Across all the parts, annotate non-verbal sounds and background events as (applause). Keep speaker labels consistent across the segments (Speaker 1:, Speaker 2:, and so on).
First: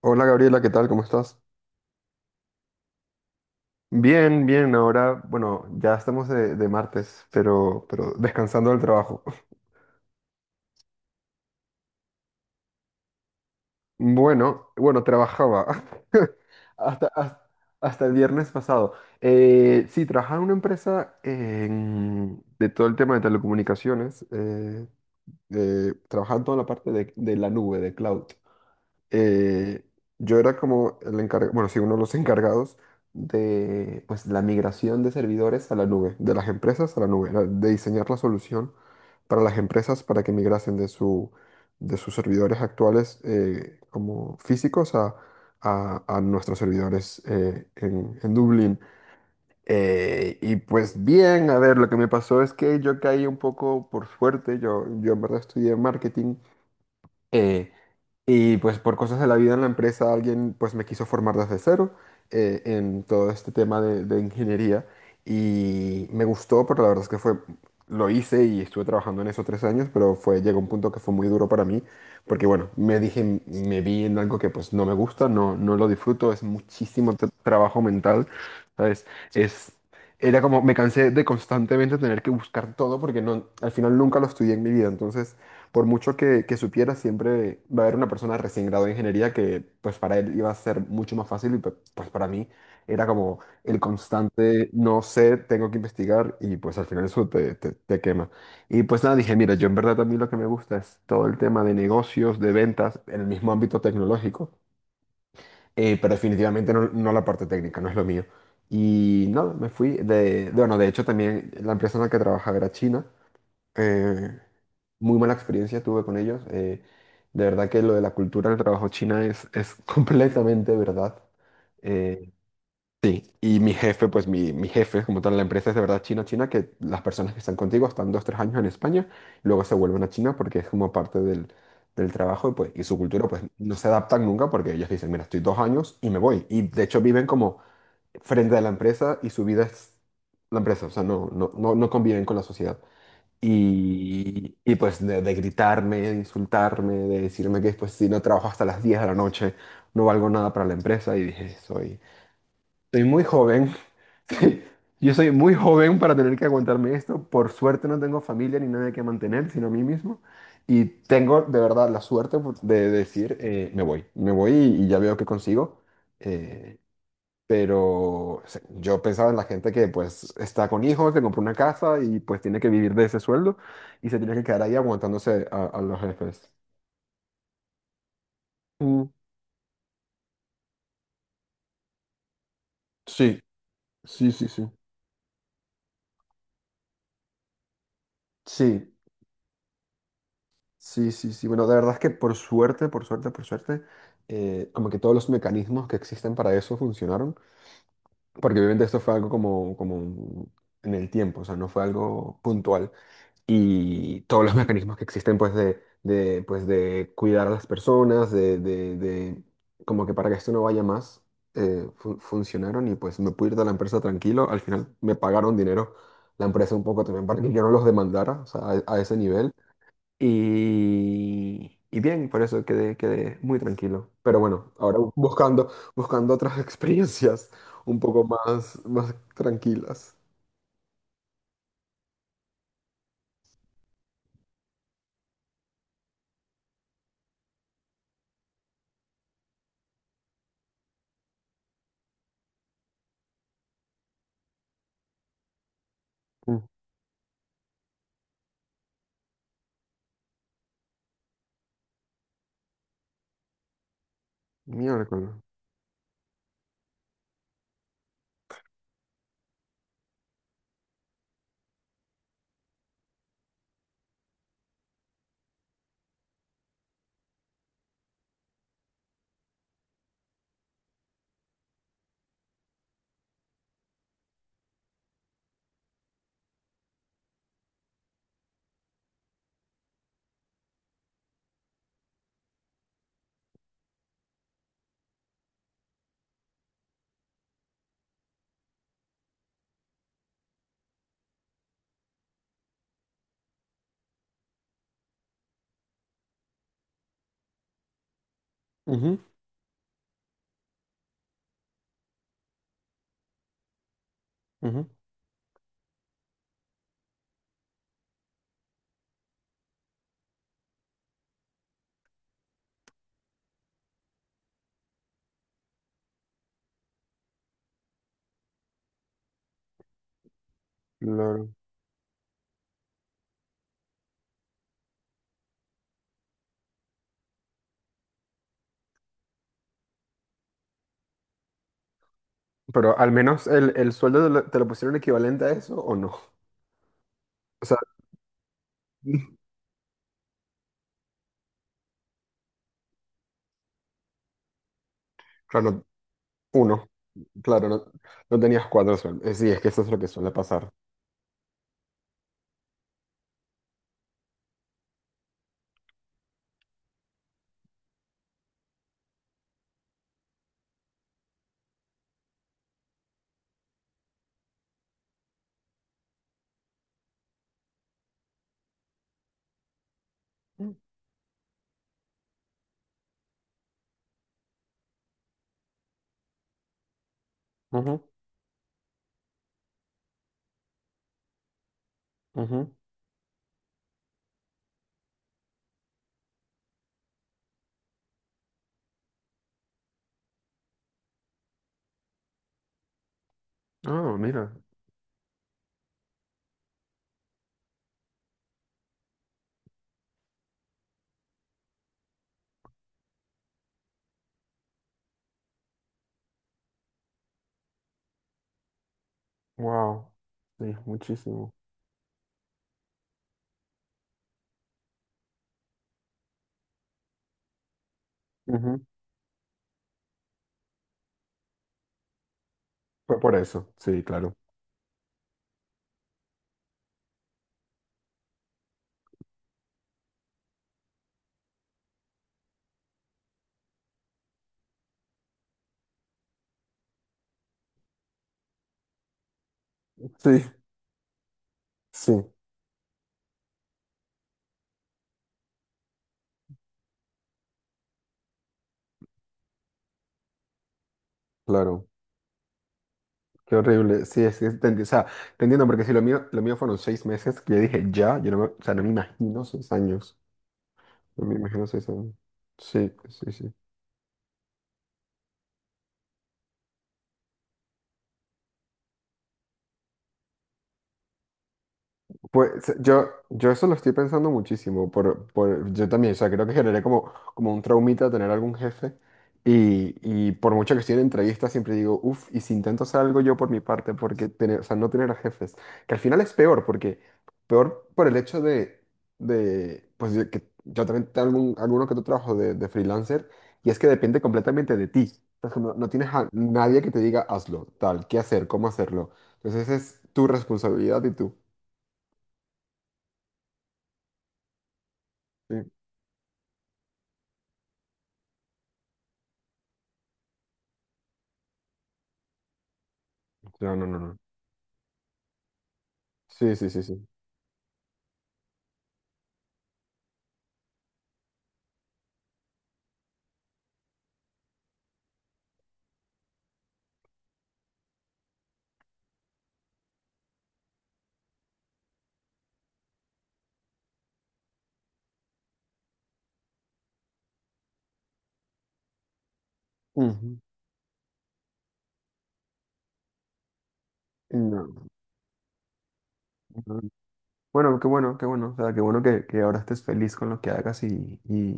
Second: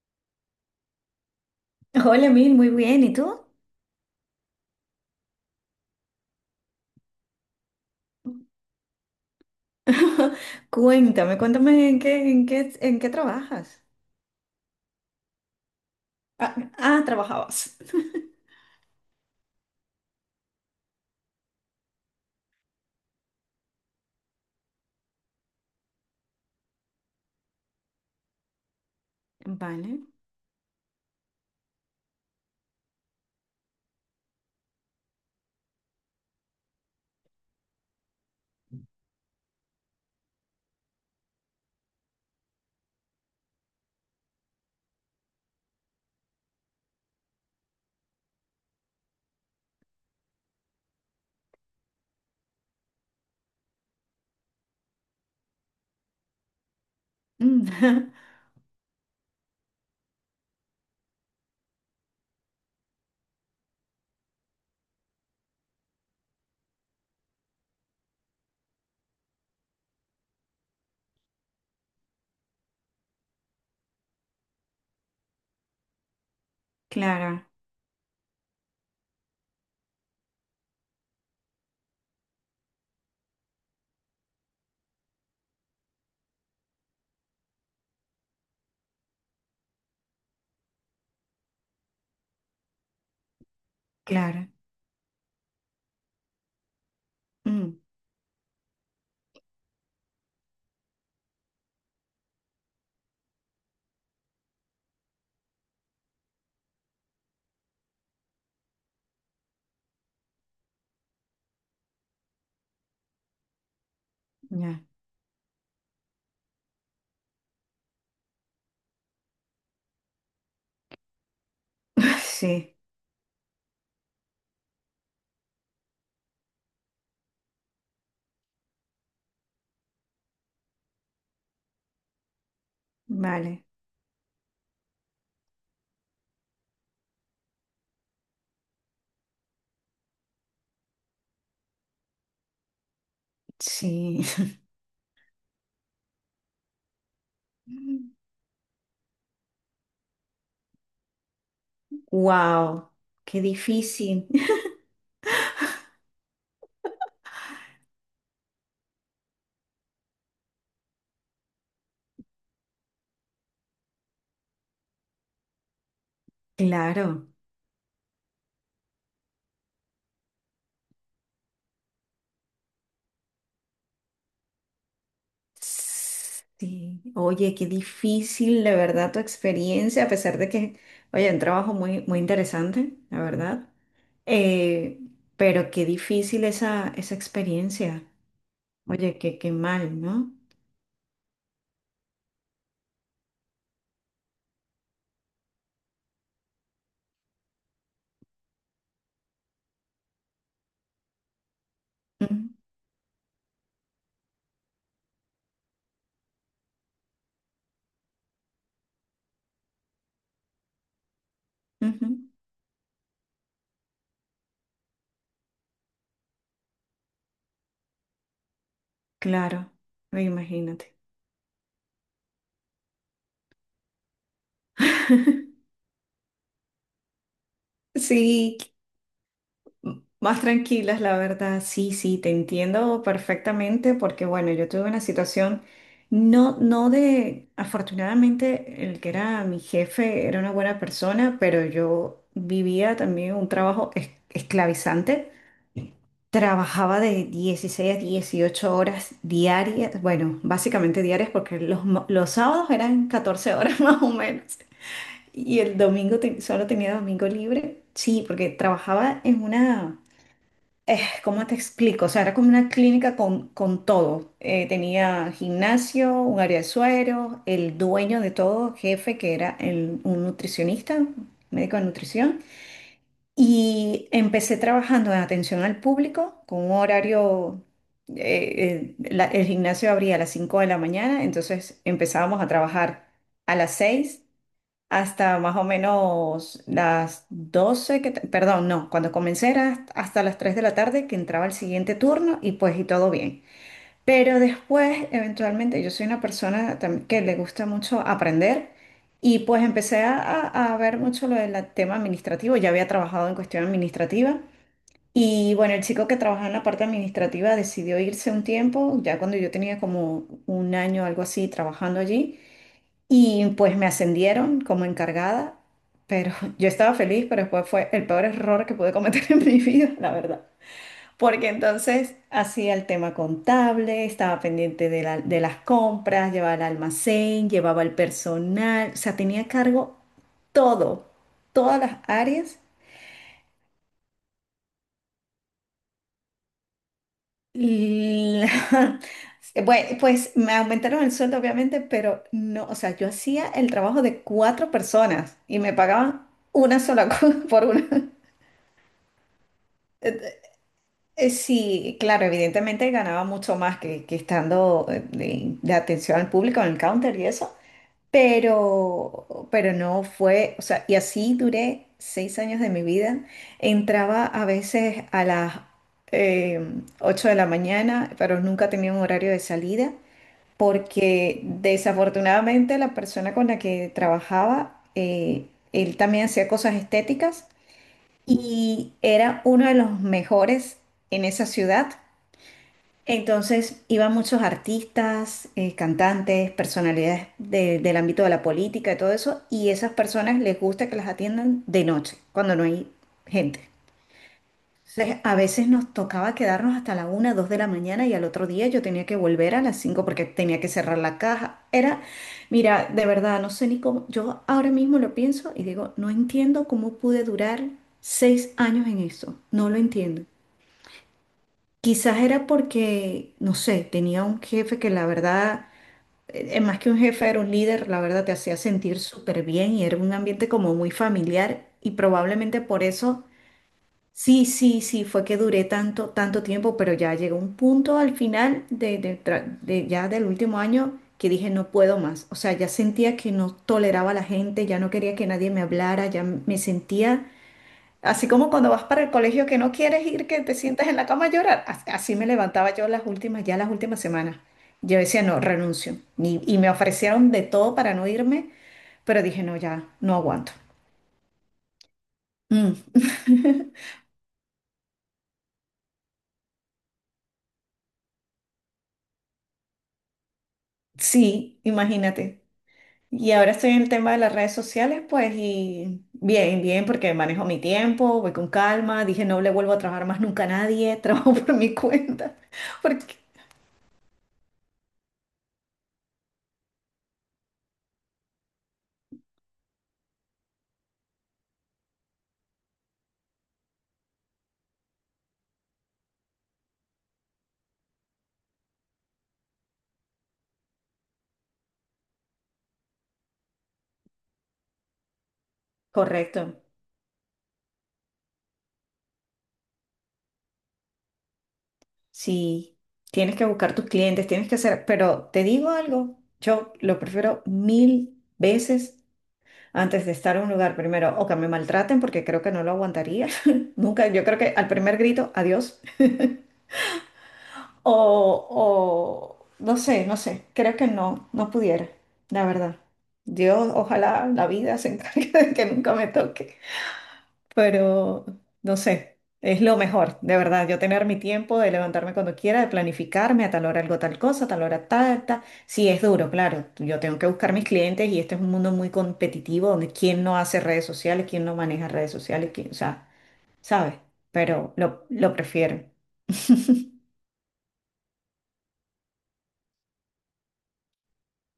Speaker 1: Hola Gabriela, ¿qué tal? ¿Cómo estás?
Speaker 2: Hola, Mil, muy bien. ¿Y tú?
Speaker 1: Bien, bien, ahora, bueno, ya estamos de martes, pero descansando del trabajo. (laughs)
Speaker 2: (laughs) Cuéntame, en qué trabajas.
Speaker 1: Bueno, trabajaba (laughs) hasta, hasta,
Speaker 2: ¿Trabajabas?
Speaker 1: hasta el viernes pasado. Sí, trabajaba en una empresa de todo el tema de telecomunicaciones, trabajaba en toda la parte de la nube, de cloud. eh,
Speaker 2: Vale.
Speaker 1: yo era como el encargado, bueno, sí, uno de los encargados de pues, la migración de servidores a la nube, de las empresas a la nube, era de diseñar la solución para las empresas para que migrasen de sus servidores actuales como físicos a, a nuestros servidores en Dublín. Y pues bien, a ver, lo que me pasó es que yo caí un poco por suerte, yo en verdad estudié marketing eh,
Speaker 2: Mm.
Speaker 1: y pues por cosas de la vida en la empresa alguien pues me quiso formar desde cero, en todo este tema de ingeniería y me gustó, pero la verdad es lo hice y estuve trabajando en eso tres años, pero llegó un punto que fue muy duro para mí porque bueno, me dije, me vi en algo que pues no me gusta, no, no lo disfruto, es
Speaker 2: (laughs)
Speaker 1: muchísimo
Speaker 2: Claro,
Speaker 1: trabajo mental, ¿sabes? Es... Era como, me cansé de constantemente tener que buscar todo porque no, al final nunca lo estudié en mi vida, entonces por mucho que supiera, siempre va a haber una persona recién graduada de ingeniería que pues para él iba a ser mucho más fácil y pues para mí era como el
Speaker 2: claro.
Speaker 1: constante, no sé, tengo que investigar y pues al final eso
Speaker 2: Mm,
Speaker 1: te quema. Y pues nada, dije, mira, yo en verdad a mí lo que me gusta es todo el tema de negocios, de ventas, en el mismo ámbito tecnológico, pero definitivamente no, no la parte técnica, no es lo mío. Y nada, me fui bueno, de hecho también la empresa en la que trabajaba era china. Eh,
Speaker 2: ya.
Speaker 1: Muy mala experiencia tuve con ellos. De verdad que lo de la cultura del trabajo china es (laughs) completamente verdad.
Speaker 2: (laughs)
Speaker 1: Eh,
Speaker 2: Sí,
Speaker 1: sí, y mi jefe, pues mi jefe, como tal, la empresa es de verdad china, china, que las personas que están contigo están dos, tres años en España y luego se vuelven a China porque es como parte del trabajo y, pues, y su cultura, pues
Speaker 2: vale.
Speaker 1: no se adaptan nunca porque ellos dicen, mira, estoy dos años y me voy. Y de hecho viven como frente a la empresa y su vida es la empresa, o sea, no conviven con la sociedad.
Speaker 2: Sí.
Speaker 1: Y pues de gritarme, de insultarme, de decirme que pues si no
Speaker 2: (laughs)
Speaker 1: trabajo hasta las 10 de la noche, no valgo nada para la empresa. Y dije,
Speaker 2: Wow,
Speaker 1: soy muy
Speaker 2: qué
Speaker 1: joven.
Speaker 2: difícil.
Speaker 1: (laughs)
Speaker 2: (laughs)
Speaker 1: Yo soy muy joven para tener que aguantarme esto. Por suerte no tengo familia ni nadie que mantener, sino a mí mismo. Y tengo de verdad la suerte pues, de decir, me voy, y ya veo qué consigo. Eh,
Speaker 2: Claro.
Speaker 1: pero o sea, yo pensaba en la gente que pues está con hijos, se compró una casa y pues tiene que vivir de ese sueldo y se tiene que quedar ahí aguantándose a los jefes.
Speaker 2: Sí. Oye, qué difícil, de
Speaker 1: Mm,
Speaker 2: verdad, tu experiencia, a pesar de que, oye, un trabajo muy, muy interesante, la
Speaker 1: sí,
Speaker 2: verdad.
Speaker 1: sí, sí, sí.
Speaker 2: Eh, pero qué difícil esa experiencia.
Speaker 1: Sí,
Speaker 2: Oye, qué, qué mal, ¿no?
Speaker 1: sí, sí, sí. Bueno, de verdad es que por suerte, como que todos los mecanismos que existen para eso funcionaron. Porque obviamente esto fue algo como, como en el tiempo, o sea, no fue
Speaker 2: Ujú,
Speaker 1: algo puntual. Y todos los (laughs) mecanismos que existen pues pues, de cuidar a las personas, como que para que esto no vaya más,
Speaker 2: ujú.
Speaker 1: funcionaron y pues me pude ir de la empresa tranquilo, al final me pagaron dinero la empresa un poco también para que yo no los demandara, o sea, a ese nivel.
Speaker 2: Claro, imagínate.
Speaker 1: Y bien, por eso quedé muy tranquilo. Pero bueno, ahora buscando otras (laughs) experiencias un poco
Speaker 2: Sí,
Speaker 1: más, más tranquilas.
Speaker 2: más tranquilas, la verdad. Sí, sí, te entiendo perfectamente porque, bueno, yo tuve una situación, no, no de, afortunadamente, el que era mi jefe era una buena persona, pero yo vivía también un trabajo esclavizante.
Speaker 1: Mm,
Speaker 2: Trabajaba de 16 a 18 horas diarias, bueno, básicamente diarias porque los sábados eran 14 horas (laughs) más o menos,
Speaker 1: Miércoles.
Speaker 2: y el solo tenía domingo libre. Sí, porque trabajaba en una, ¿cómo te explico? O sea, era como una clínica con todo. Tenía gimnasio, un área de suero, el dueño de todo, jefe, que era un nutricionista, médico de nutrición, y empecé trabajando en atención al público con un horario, el gimnasio abría a las 5 de la mañana, entonces empezábamos a trabajar a las 6 hasta más o menos las 12 que, perdón, no, cuando comencé era hasta las 3 de la tarde que entraba el siguiente turno, y pues y todo bien. Pero después, eventualmente, yo soy una persona que le gusta mucho aprender,
Speaker 1: Ujú,
Speaker 2: y pues empecé a ver mucho lo del tema administrativo. Ya había trabajado en cuestión administrativa,
Speaker 1: ujú,
Speaker 2: y bueno, el chico que trabajaba en la parte administrativa decidió irse un tiempo, ya cuando yo tenía como un año o algo así trabajando allí, y pues me ascendieron como encargada, pero (laughs) yo estaba feliz. Pero después fue el peor error que pude cometer (laughs) en mi vida, la verdad. Porque
Speaker 1: claro.
Speaker 2: entonces hacía el tema contable, estaba pendiente de, de las compras, llevaba el almacén, llevaba el personal, o sea, tenía a cargo todo, todas las áreas.
Speaker 1: Pero al menos el sueldo te lo pusieron equivalente a eso o no. O sea,
Speaker 2: Y la-
Speaker 1: (laughs)
Speaker 2: (laughs) Bue- pues me aumentaron el sueldo, obviamente, pero no, o sea, yo hacía el trabajo de cuatro personas y me
Speaker 1: claro,
Speaker 2: pagaban una
Speaker 1: uno.
Speaker 2: sola (laughs) cosa por
Speaker 1: Claro, no,
Speaker 2: una.
Speaker 1: no tenías cuatro sueldos. Sí, es que eso es lo que suele pasar.
Speaker 2: Sí, claro, evidentemente ganaba mucho más que estando de atención al público en el counter y eso. Pero no fue, o sea, y así duré 6 años de mi vida. Entraba a veces a las eh, 8 de la mañana, pero nunca tenía un horario de salida,
Speaker 1: Mm,
Speaker 2: porque desafortunadamente la persona con la que trabajaba, él también hacía cosas estéticas
Speaker 1: ujú,
Speaker 2: y era uno de los mejores en esa ciudad.
Speaker 1: ujú.
Speaker 2: Entonces iban muchos artistas, cantantes, personalidades del ámbito de la política y todo eso, y esas personas les gusta que las atiendan de noche, cuando no hay gente.
Speaker 1: Ah, mira.
Speaker 2: Entonces, a veces nos tocaba quedarnos hasta la 1, 2 de la mañana y al otro día yo tenía que volver a las 5 porque tenía que cerrar la caja. Era, mira, de verdad, no sé ni cómo, yo ahora mismo lo pienso y digo, no entiendo cómo pude durar 6 años en eso, no lo
Speaker 1: Wow.
Speaker 2: entiendo.
Speaker 1: Sí, muchísimo.
Speaker 2: Quizás era porque, no sé, tenía un jefe que la verdad, más que un jefe, era un líder, la verdad te hacía sentir súper bien y era un ambiente como muy familiar, y probablemente por
Speaker 1: Fue
Speaker 2: eso,
Speaker 1: por eso, sí, claro.
Speaker 2: sí, sí, sí, fue que duré tanto, tanto tiempo. Pero ya llegó un punto al final de ya del último año que dije no puedo más, o sea, ya sentía que no toleraba a la gente, ya no quería que nadie me hablara, ya me sentía así como cuando vas para el colegio que no quieres ir, que
Speaker 1: Sí,
Speaker 2: te sientas en la cama a llorar.
Speaker 1: sí,
Speaker 2: Así me levantaba yo las últimas, ya las últimas semanas. Yo decía, no, renuncio. Y me ofrecieron de todo para no irme, pero dije, no, ya, no aguanto.
Speaker 1: claro.
Speaker 2: Mm.
Speaker 1: Qué
Speaker 2: (laughs)
Speaker 1: horrible. Sí, es que, o sea, te entiendo, porque si lo mío, lo mío fueron seis meses, que yo dije ya, yo no me, o sea, no me imagino seis años. No me
Speaker 2: Sí,
Speaker 1: imagino seis años.
Speaker 2: imagínate.
Speaker 1: Sí, sí,
Speaker 2: Y ahora
Speaker 1: sí.
Speaker 2: estoy en el tema de las redes sociales, pues, y bien, bien, porque manejo mi tiempo, voy con calma. Dije, no le vuelvo a trabajar más nunca a nadie, (laughs) trabajo por mi cuenta.
Speaker 1: Pues
Speaker 2: Porque...
Speaker 1: yo eso lo estoy pensando muchísimo, yo también, o sea, creo que generé como, como un traumita tener algún jefe y por mucho que estoy en entrevistas siempre digo, uff, y si intento hacer algo yo por mi parte, porque tener, o sea, no tener a jefes, que al final es peor, porque peor por el hecho de pues de que yo también tengo algún, alguno que otro trabajo de freelancer y es que depende completamente de ti. Entonces, como no tienes a
Speaker 2: Correcto.
Speaker 1: nadie que te diga hazlo, tal, qué hacer, cómo hacerlo, entonces es tu responsabilidad y tú.
Speaker 2: Sí, tienes que buscar tus clientes, tienes que hacer, pero te
Speaker 1: Sí.
Speaker 2: digo algo, yo lo prefiero 1000 veces antes de estar en un lugar primero, o que me maltraten porque creo que no lo aguantaría,
Speaker 1: No,
Speaker 2: (laughs)
Speaker 1: no, no,
Speaker 2: nunca,
Speaker 1: no.
Speaker 2: yo creo que al primer grito, adiós,
Speaker 1: Sí, sí, sí, sí.
Speaker 2: o no sé, no sé, creo que no, no pudiera, la verdad. Dios, ojalá la vida se encargue (laughs) de que nunca me toque. Pero no sé, es lo mejor, de verdad, yo tener mi tiempo de levantarme cuando quiera, de planificarme a tal hora algo, tal cosa, a tal hora tal, tal. Sí, es duro, claro, yo tengo que buscar mis clientes y este es un mundo muy competitivo donde quién no
Speaker 1: Ujú.
Speaker 2: hace redes sociales, quién no maneja redes sociales, quién, o sea, ¿sabes? Pero
Speaker 1: No,
Speaker 2: lo prefiero.
Speaker 1: no. Bueno, qué bueno, qué bueno. O sea, qué bueno que ahora estés feliz con lo que hagas y, y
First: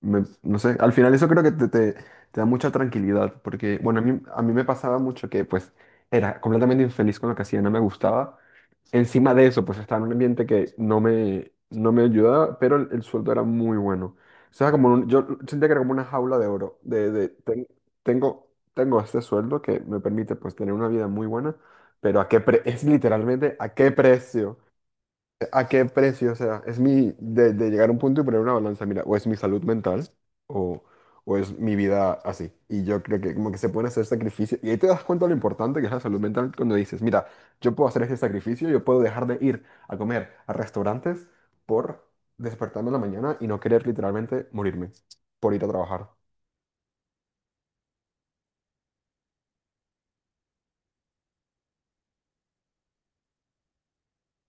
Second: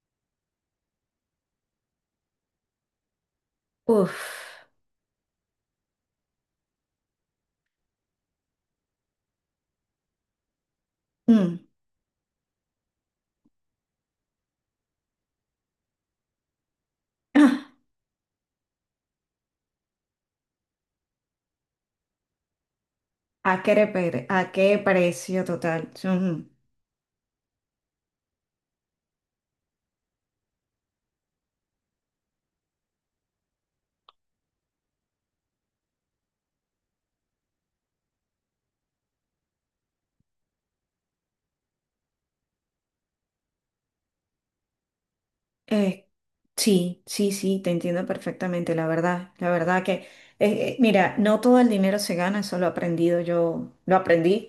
Speaker 1: me- no sé, al final eso creo que te da mucha tranquilidad, porque, bueno, a mí me
Speaker 2: Uf.
Speaker 1: pasaba mucho que pues era completamente infeliz con lo que hacía, no me gustaba. Encima de eso, pues estaba en un ambiente que
Speaker 2: Mm.
Speaker 1: no me ayudaba, pero el sueldo era muy bueno. O sea, como un- yo sentía que era como una jaula de oro,
Speaker 2: Ah,
Speaker 1: tengo este sueldo que me permite pues tener una vida muy buena, pero ¿a qué es literalmente
Speaker 2: ¿a
Speaker 1: a
Speaker 2: qué,
Speaker 1: qué
Speaker 2: a
Speaker 1: precio?
Speaker 2: qué precio
Speaker 1: ¿A qué
Speaker 2: total?
Speaker 1: precio? O
Speaker 2: Ujú.
Speaker 1: sea, es mi, de llegar a un punto y poner una balanza, mira, o es mi salud mental o, o es mi vida así. Y yo creo que como que se pueden hacer sacrificios. Y ahí te das cuenta lo importante que es la salud mental cuando dices, mira, yo puedo hacer este sacrificio, yo puedo dejar de ir a comer a restaurantes por despertarme en la mañana y no querer literalmente morirme por ir a
Speaker 2: Eh,
Speaker 1: trabajar.
Speaker 2: sí, sí, sí, te entiendo perfectamente, la verdad que, mira, no todo el dinero se gana, eso lo he aprendido yo, lo aprendí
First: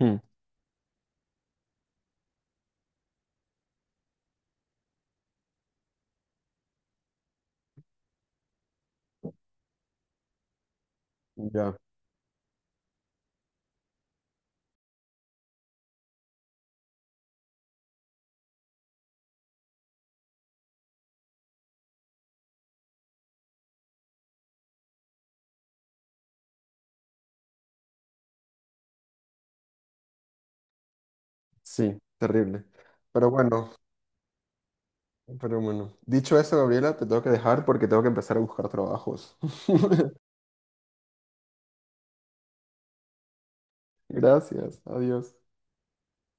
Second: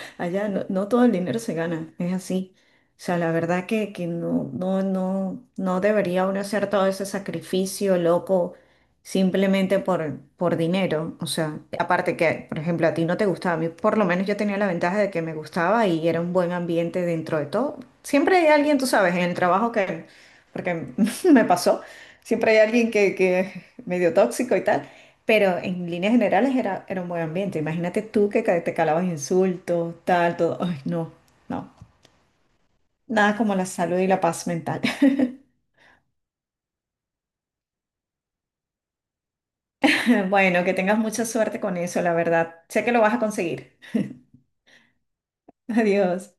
Speaker 1: Hmm.
Speaker 2: allá, no, no todo el dinero se gana, es así. O sea, la verdad que no, no, no, no debería uno hacer todo ese sacrificio loco simplemente por dinero. O sea,
Speaker 1: Ya,
Speaker 2: aparte que, por ejemplo, a ti no te gustaba, a mí por lo menos yo tenía la ventaja de que me gustaba y era un buen ambiente dentro de todo. Siempre hay alguien, tú sabes, en el trabajo que porque (laughs) me pasó. Siempre hay alguien que es medio tóxico y tal, pero en líneas generales era, era un buen ambiente. Imagínate tú que te calabas insultos, tal, todo. Ay, no, no.
Speaker 1: sí, terrible. Pero
Speaker 2: Nada como la
Speaker 1: bueno,
Speaker 2: salud y la paz mental. (laughs)
Speaker 1: pero bueno. Dicho eso, Gabriela, te tengo que dejar porque tengo que empezar a buscar trabajos. (laughs)
Speaker 2: Bueno, que tengas mucha suerte con eso, la verdad. Sé que lo vas a conseguir.
Speaker 1: Gracias, adiós.
Speaker 2: (laughs) Adiós.